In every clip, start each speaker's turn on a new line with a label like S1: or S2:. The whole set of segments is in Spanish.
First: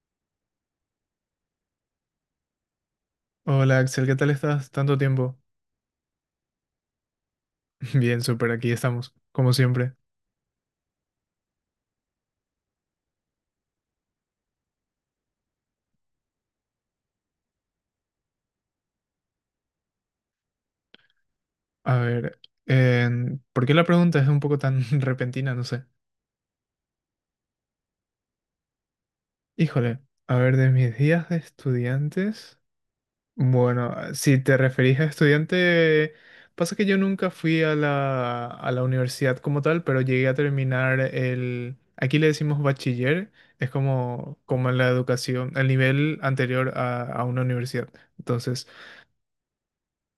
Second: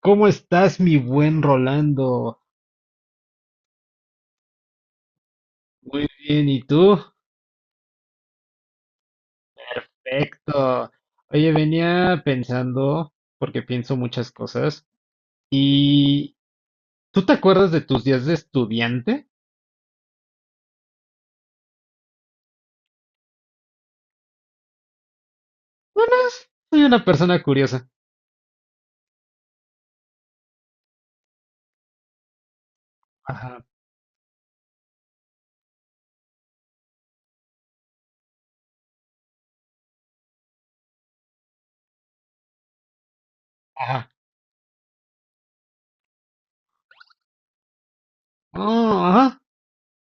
S1: ¿Cómo estás, mi buen Rolando?
S2: Hola Axel, ¿qué tal estás? Tanto tiempo.
S1: Muy bien, ¿y tú?
S2: Bien, súper, aquí estamos, como siempre.
S1: Perfecto. Oye, venía pensando, porque pienso muchas cosas, y ¿tú te acuerdas de tus días de estudiante?
S2: A ver, ¿por qué la pregunta es un poco tan repentina? No sé.
S1: Bueno, soy una persona curiosa.
S2: Híjole, a ver, de mis días de estudiantes.
S1: Ajá,
S2: Bueno, si te referís a estudiante, pasa que yo nunca fui a la universidad como tal, pero llegué a terminar el... Aquí le decimos bachiller, es
S1: ajá.
S2: como, como la educación, el nivel anterior a una universidad. Entonces...
S1: Oh, ajá.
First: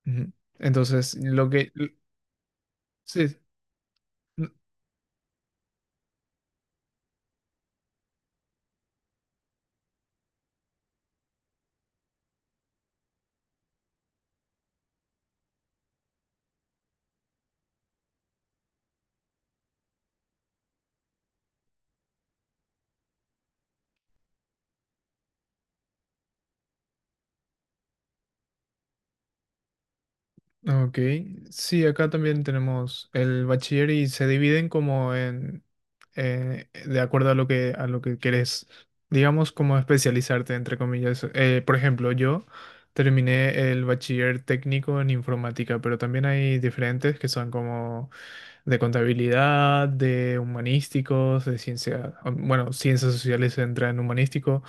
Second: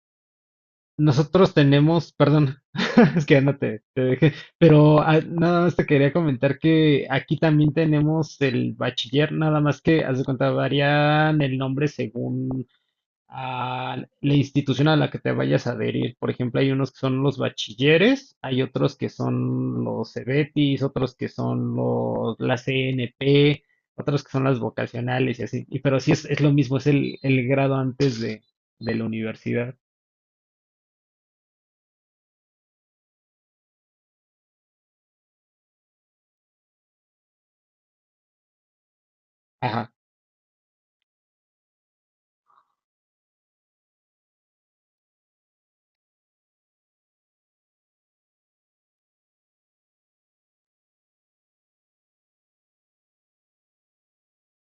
S2: Ujú. Entonces,
S1: Nosotros tenemos, perdón, es que
S2: sí,
S1: ya no te, te dejé,
S2: n-
S1: pero ah, nada más te quería comentar que aquí también tenemos el bachiller, nada más que, haz de cuenta, varían el nombre según a la institución a la que te vayas a adherir. Por ejemplo, hay unos que son los bachilleres, hay otros que son los CEBETIS, otros que son los, la CNP, otros que son las vocacionales y así. Y, pero sí es lo mismo, es el grado antes de la universidad.
S2: ok. Sí, acá también tenemos el bachiller y se dividen como en, de acuerdo a lo que querés, digamos, como
S1: Ajá,
S2: especializarte, entre comillas. Por ejemplo, yo terminé el bachiller técnico en informática, pero también hay diferentes que son como de contabilidad, de humanísticos, de ciencia, bueno, ciencias sociales entra en humanístico.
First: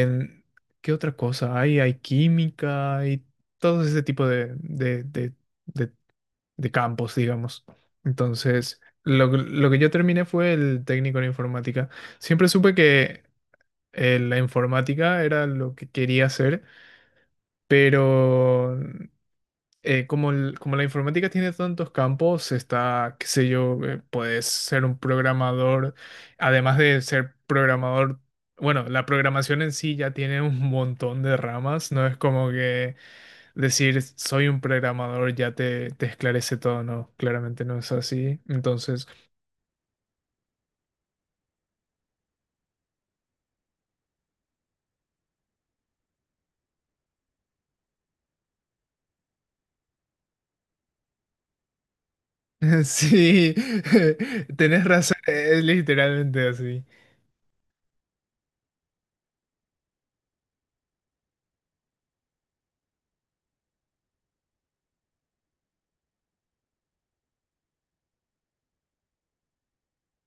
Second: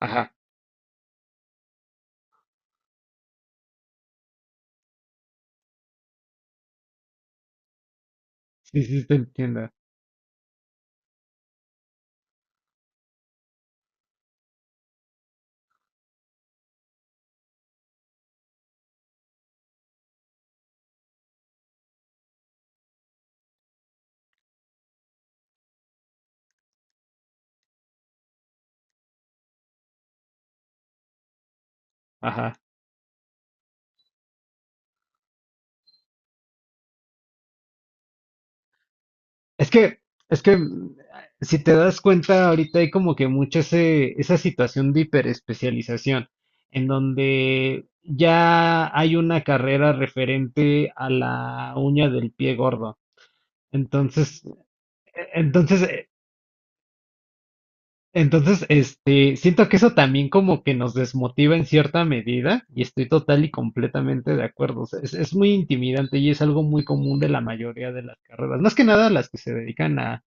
S1: ajá.
S2: ¿Qué otra cosa hay? Hay química, hay todo ese tipo de- de campos, digamos. Entonces,
S1: Sí, sí, te entiendo.
S2: lo que yo terminé fue el técnico en informática. Siempre supe que la informática era lo que quería hacer, pero como, como la informática tiene tantos campos, está, qué sé yo, puedes ser un programador, además de ser programador, bueno, la programación en sí ya tiene un montón de ramas, no es como
S1: Ajá.
S2: que decir soy un programador ya te esclarece todo, no, claramente no es así. Entonces,
S1: Es que, es que si te das cuenta, ahorita hay como que mucha ese, esa situación de hiperespecialización, en donde ya hay una carrera referente a la uña del pie gordo.
S2: sí,
S1: Entonces,
S2: tenés razón, es
S1: entonces,
S2: literalmente así.
S1: entonces, siento que eso también como que nos desmotiva en cierta medida, y estoy total y completamente de acuerdo. O sea, es muy intimidante y es algo muy común de la mayoría de las carreras, más que nada las que se dedican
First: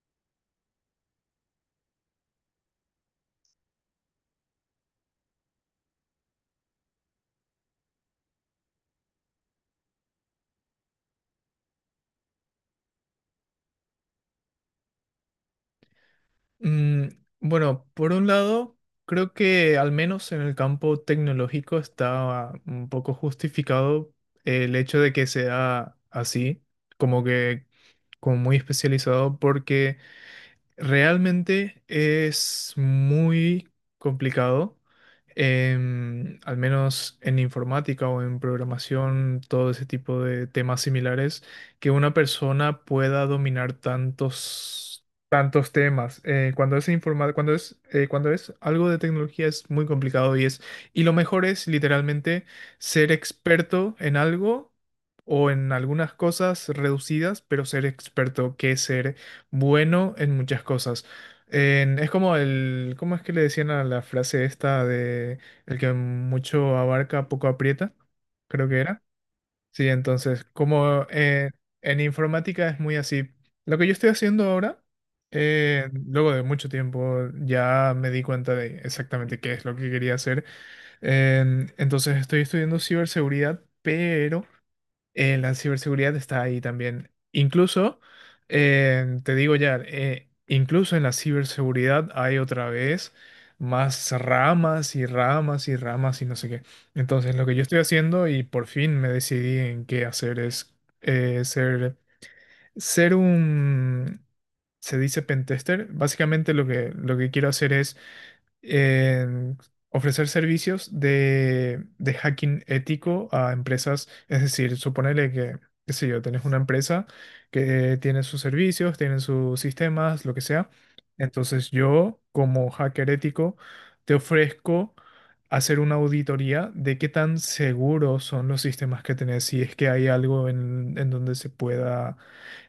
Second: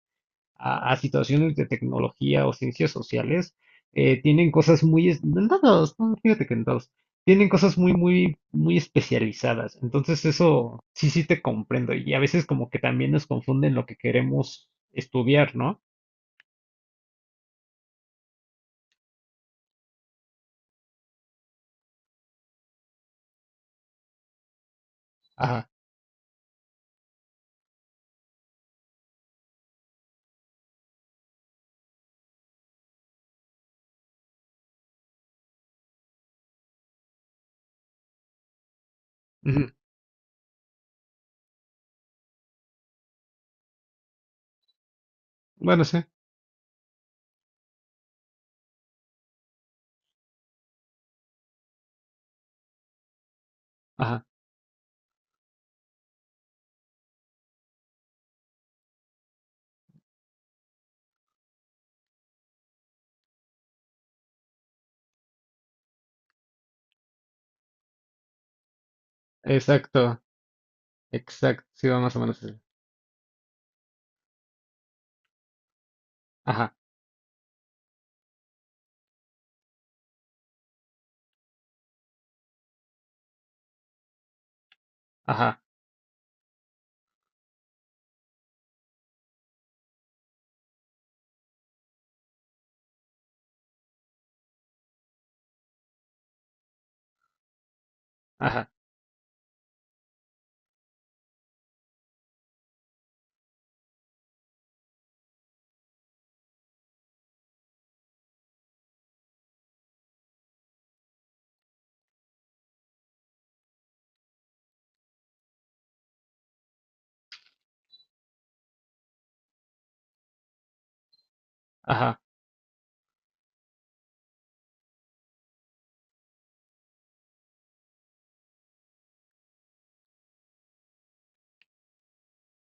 S1: a situaciones de tecnología o ciencias sociales, tienen cosas muy, en todos, no, fíjate que en todos, tienen cosas muy, muy, muy especializadas. Entonces eso sí, sí te comprendo. Y a veces como que también nos confunden lo que queremos estudiar, ¿no?
S2: Mm, bueno, por un lado, creo que al menos en el campo tecnológico está un poco justificado el hecho de que
S1: Ajá.
S2: sea así, como que como muy especializado, porque realmente es muy complicado, al menos en informática o en programación, todo
S1: Ujú.
S2: ese tipo de temas similares, que una persona pueda dominar tantos
S1: Bueno, sí.
S2: temas. Cuando es algo de tecnología es muy complicado y es, y lo mejor es literalmente ser experto en
S1: Ajá.
S2: algo o en algunas cosas reducidas, pero ser experto que ser bueno en muchas cosas. Es como el, ¿cómo es que le decían a la frase esta de el que mucho abarca, poco aprieta? Creo que era. Sí,
S1: Exacto.
S2: entonces, como
S1: Exacto. Sí, va
S2: en
S1: más o menos así.
S2: informática es muy así. Lo que yo estoy haciendo ahora, luego de mucho
S1: Ajá.
S2: tiempo, ya me di cuenta de exactamente qué es lo que quería hacer. Entonces, estoy estudiando ciberseguridad, pero la
S1: Ajá.
S2: ciberseguridad está ahí también. Incluso, te digo ya, incluso en la ciberseguridad hay otra vez más ramas y ramas y ramas y no sé qué. Entonces, lo que yo estoy haciendo y por
S1: Ajá.
S2: fin me decidí en qué hacer es eh, ser, ser un, se dice pentester. Básicamente lo que quiero hacer es en ofrecer servicios de hacking ético a empresas. Es decir, suponele que, qué sé yo, tenés una empresa que tiene sus servicios, tiene sus sistemas, lo que sea. Entonces
S1: Ajá.
S2: yo, como hacker ético, te ofrezco hacer una auditoría de qué tan seguros son los sistemas que tenés, si es que hay algo en donde se pueda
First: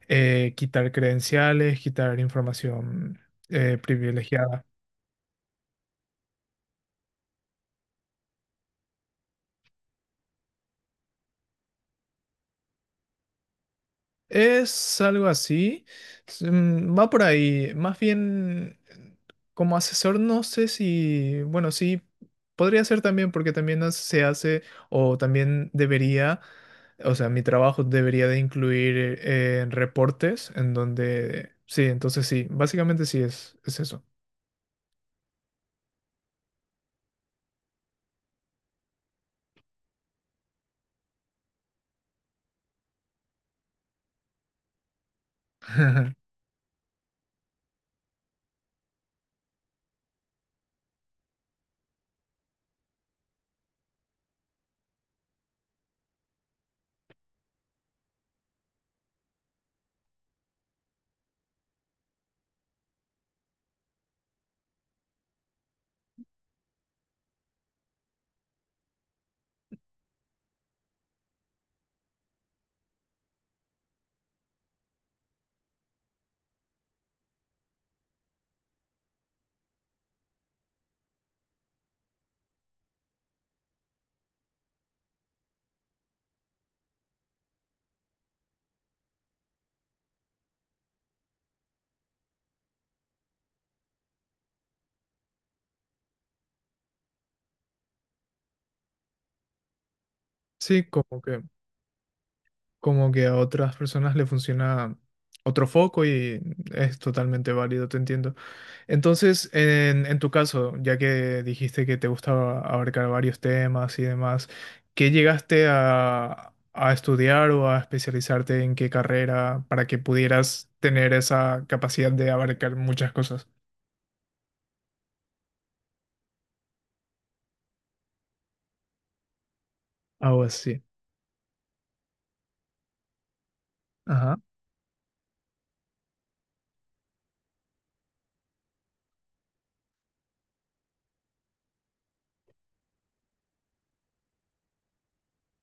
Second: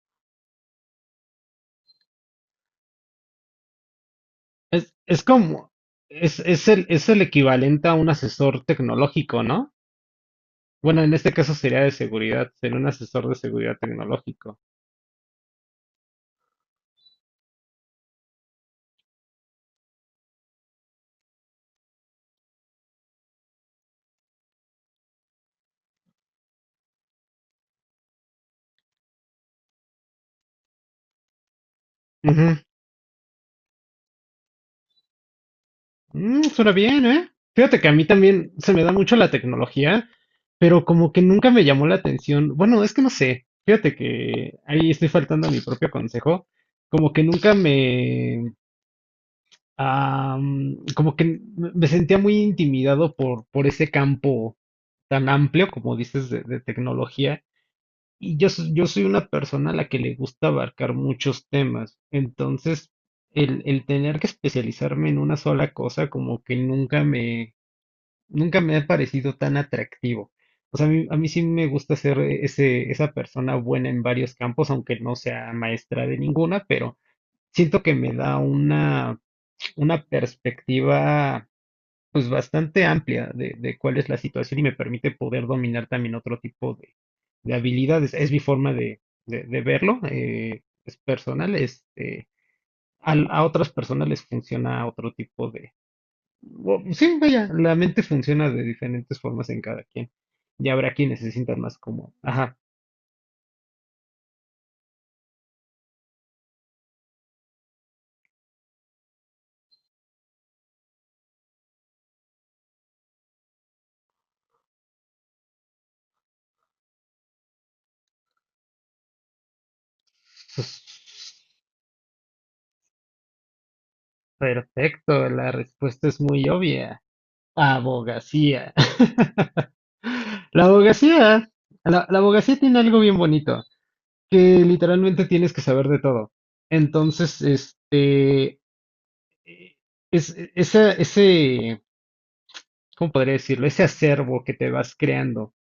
S2: quitar credenciales, quitar información privilegiada.
S1: Es como, es el equivalente a un asesor tecnológico, ¿no? Bueno, en este caso sería de seguridad, ser un asesor de seguridad tecnológico.
S2: Es algo así, va por ahí, más bien como asesor no sé si, bueno, sí, podría ser también porque también se hace o también debería, o sea, mi trabajo debería de incluir reportes en donde, sí, entonces sí,
S1: Ujú.
S2: básicamente sí es eso.
S1: Mm, suena bien, ¿eh? Fíjate que a mí también se me da mucho la tecnología, pero como que nunca me llamó la atención. Bueno, es que no sé. Fíjate que ahí estoy faltando a mi propio consejo. Como que nunca me... como que me sentía muy intimidado por ese campo tan amplio, como dices, de tecnología. Y yo, yo soy una persona a la que le gusta abarcar muchos temas, entonces el tener que especializarme en una sola cosa como que nunca me, nunca me ha parecido tan atractivo. O sea, a mí sí me gusta ser ese, esa persona buena en varios campos, aunque no sea maestra de ninguna, pero siento que me da una perspectiva pues bastante amplia de cuál es la situación y me permite poder dominar también otro tipo de habilidades. Es mi forma de, de verlo, es personal, a, otras personas les funciona otro tipo de... sí, vaya, la mente funciona de diferentes formas en cada quien. Y
S2: Sí,
S1: habrá quienes se sientan más como, ajá,
S2: como que a otras personas le funciona otro foco y es totalmente válido, te entiendo. Entonces, en tu caso, ya que dijiste que te gustaba abarcar varios temas y demás, ¿qué llegaste a estudiar o a especializarte en qué carrera para que
S1: pues,
S2: pudieras tener esa capacidad de abarcar muchas cosas?
S1: perfecto, la respuesta es muy obvia. Abogacía.
S2: Algo
S1: La
S2: así.
S1: abogacía, la abogacía tiene algo bien bonito.
S2: Ajá.
S1: Que literalmente tienes que saber de todo. Entonces, eh, es, ese, ¿cómo podría decirlo? Ese acervo que te vas creando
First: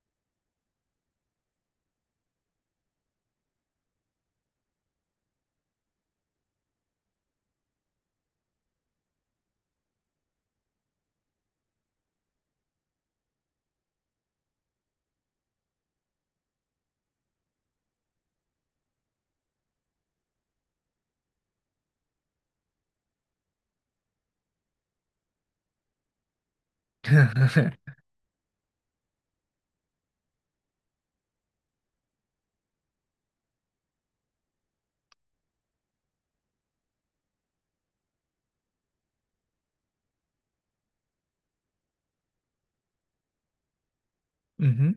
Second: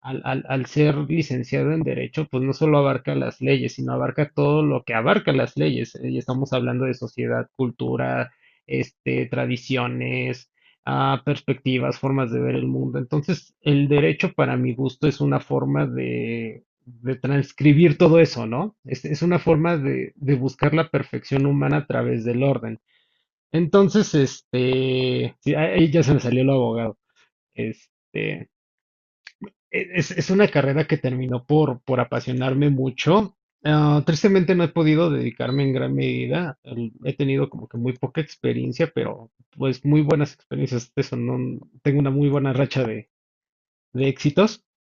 S1: al, al ser licenciado en Derecho, pues no solo abarca las leyes, sino abarca todo lo que abarca las leyes. Y estamos hablando de sociedad, cultura, tradiciones, perspectivas, formas de ver el mundo. Entonces, el derecho, para mi gusto, es una forma de transcribir todo eso, ¿no? Es una forma de buscar la perfección humana a través del orden. Entonces, sí, ahí ya se me salió lo abogado. Este, es una carrera que terminó por apasionarme mucho. Tristemente no he podido dedicarme en gran medida. He tenido como que muy poca experiencia, pero pues muy buenas experiencias. Eso, no, tengo una muy buena racha de éxitos,
S2: Ujú.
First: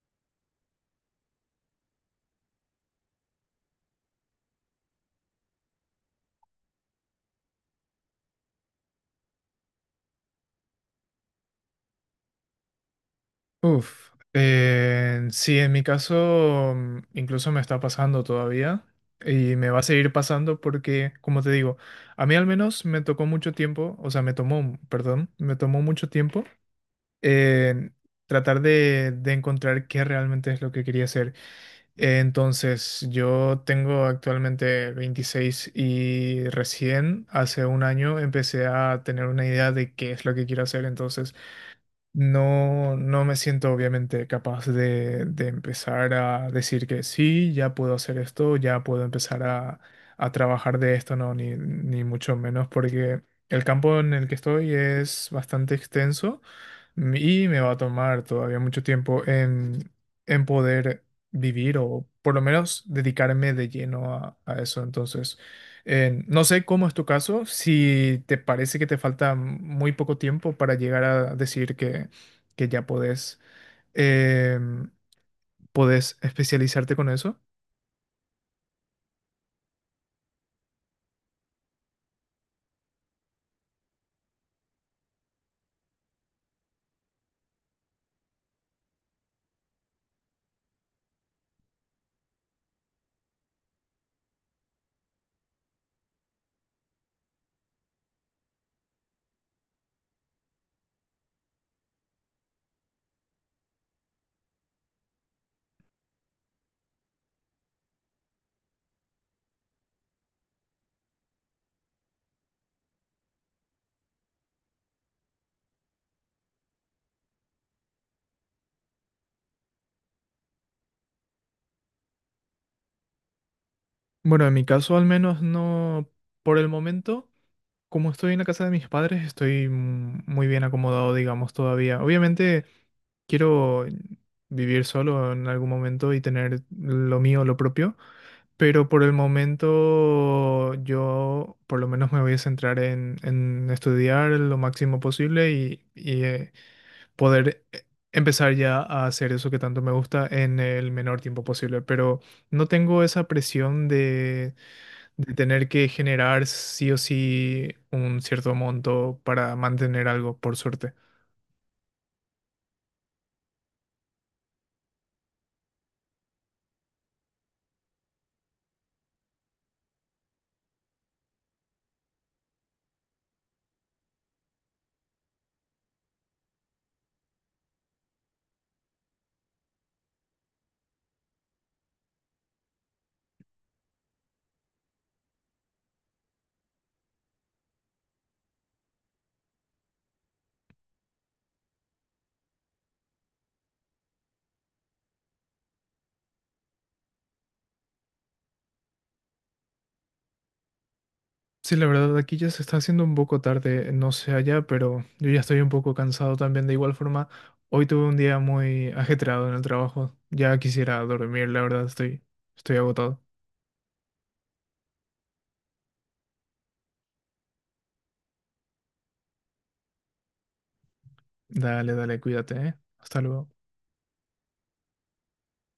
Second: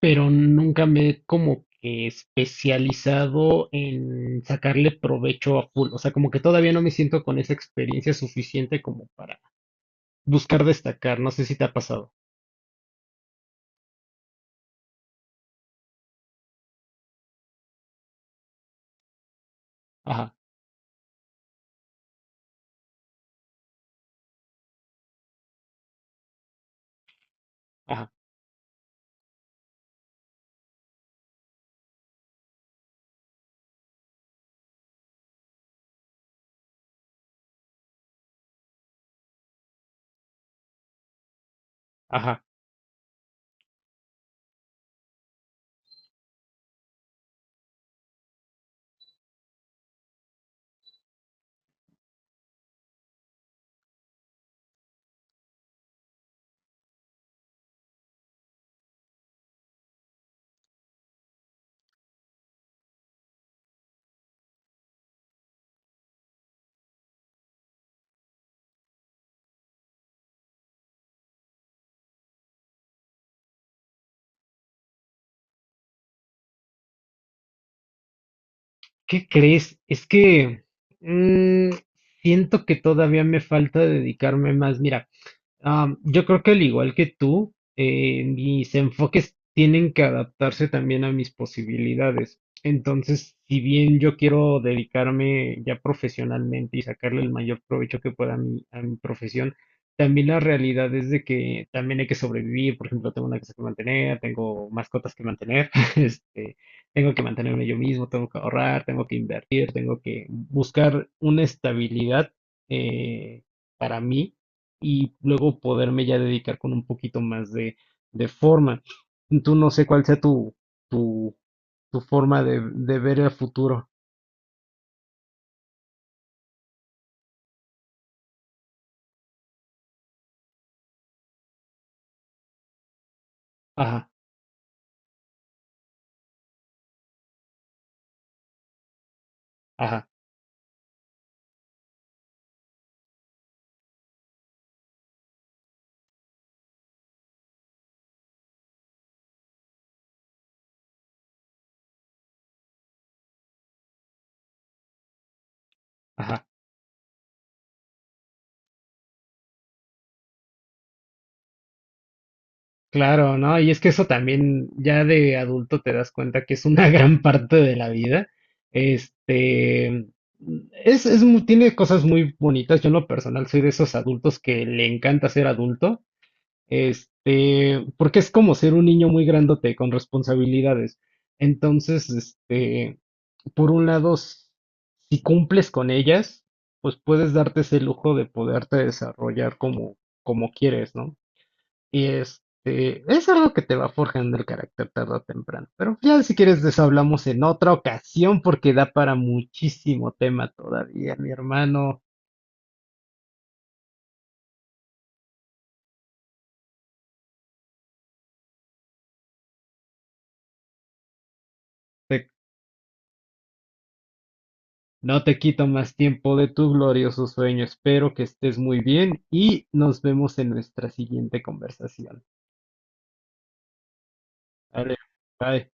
S1: pero nunca me he como que especializado en sacarle provecho a full. O sea, como que todavía no me siento con esa experiencia suficiente como para buscar destacar. No sé si te ha pasado.
S2: Uf, sí, en mi caso incluso me está pasando todavía y me va a seguir
S1: Ajá,
S2: pasando porque, como te digo, a mí al menos me tocó mucho tiempo, o sea, me tomó, perdón, me tomó mucho tiempo eh,
S1: ajá,
S2: tratar de encontrar qué realmente es lo que quería hacer. Entonces, yo tengo actualmente 26 y recién hace 1 año empecé a tener una idea de qué es lo que quiero hacer, entonces...
S1: ajá.
S2: No, no me siento obviamente capaz de empezar a decir que sí, ya puedo hacer esto, ya puedo empezar a trabajar de esto, no, ni mucho menos, porque el campo en el que estoy es bastante extenso y me va a tomar todavía mucho tiempo en poder vivir o por lo menos dedicarme de lleno a eso. Entonces, no sé cómo es tu caso, si te parece que te falta muy poco tiempo para llegar a decir que ya podés. em, ¿Podés especializarte con eso?
S1: ¿Qué crees? Es que mm, siento que todavía me falta dedicarme más. Mira, yo creo que al igual que tú, mis enfoques tienen que adaptarse también a mis posibilidades. Entonces, si bien yo quiero dedicarme ya profesionalmente y sacarle el mayor provecho que pueda a mi profesión, también la realidad es de que también hay que sobrevivir. Por ejemplo, tengo una casa que mantener, tengo mascotas que mantener, este, tengo que mantenerme yo mismo, tengo que ahorrar, tengo que invertir, tengo que buscar una estabilidad eh, para mí y luego poderme ya dedicar con un poquito más de forma. Tú no sé cuál sea tu, tu, tu forma de ver el futuro.
S2: Bueno, en mi caso al menos no por el momento. Como estoy en la casa de mis padres, estoy muy bien acomodado, digamos, todavía. Obviamente... Quiero
S1: Ajá,
S2: vivir solo en algún momento y tener lo mío, lo propio, pero por el
S1: ajá,
S2: momento yo por lo menos me voy a centrar en estudiar lo máximo posible y poder empezar ya a hacer eso que tanto me gusta en el menor tiempo posible. Pero no tengo esa presión de tener que
S1: ajá.
S2: generar sí o sí un cierto monto para mantener algo, por suerte.
S1: Claro, ¿no? Y es que eso también ya de adulto te das cuenta que es una gran parte de la vida. Este, es, tiene cosas muy bonitas. Yo en lo personal soy de esos adultos que le encanta ser adulto. Este, porque es como ser un niño muy grandote con responsabilidades. Entonces, por un lado, si cumples con ellas, pues puedes darte ese lujo de poderte desarrollar como, como quieres, ¿no? Y este, es algo que te va forjando el carácter tarde o temprano. Pero ya si quieres deshablamos en otra ocasión porque da para muchísimo tema todavía, mi
S2: Sí, la
S1: hermano.
S2: verdad, aquí ya se está haciendo un poco tarde, no sé allá, pero yo ya estoy un poco cansado también. De igual forma, hoy tuve un día muy ajetreado en el trabajo. Ya quisiera dormir, la verdad, estoy, estoy agotado.
S1: No te quito más tiempo de tu glorioso sueño. Espero que estés muy bien y nos vemos en nuestra siguiente
S2: Dale, dale,
S1: conversación.
S2: cuídate, ¿eh? Hasta luego.
S1: Vale, bye.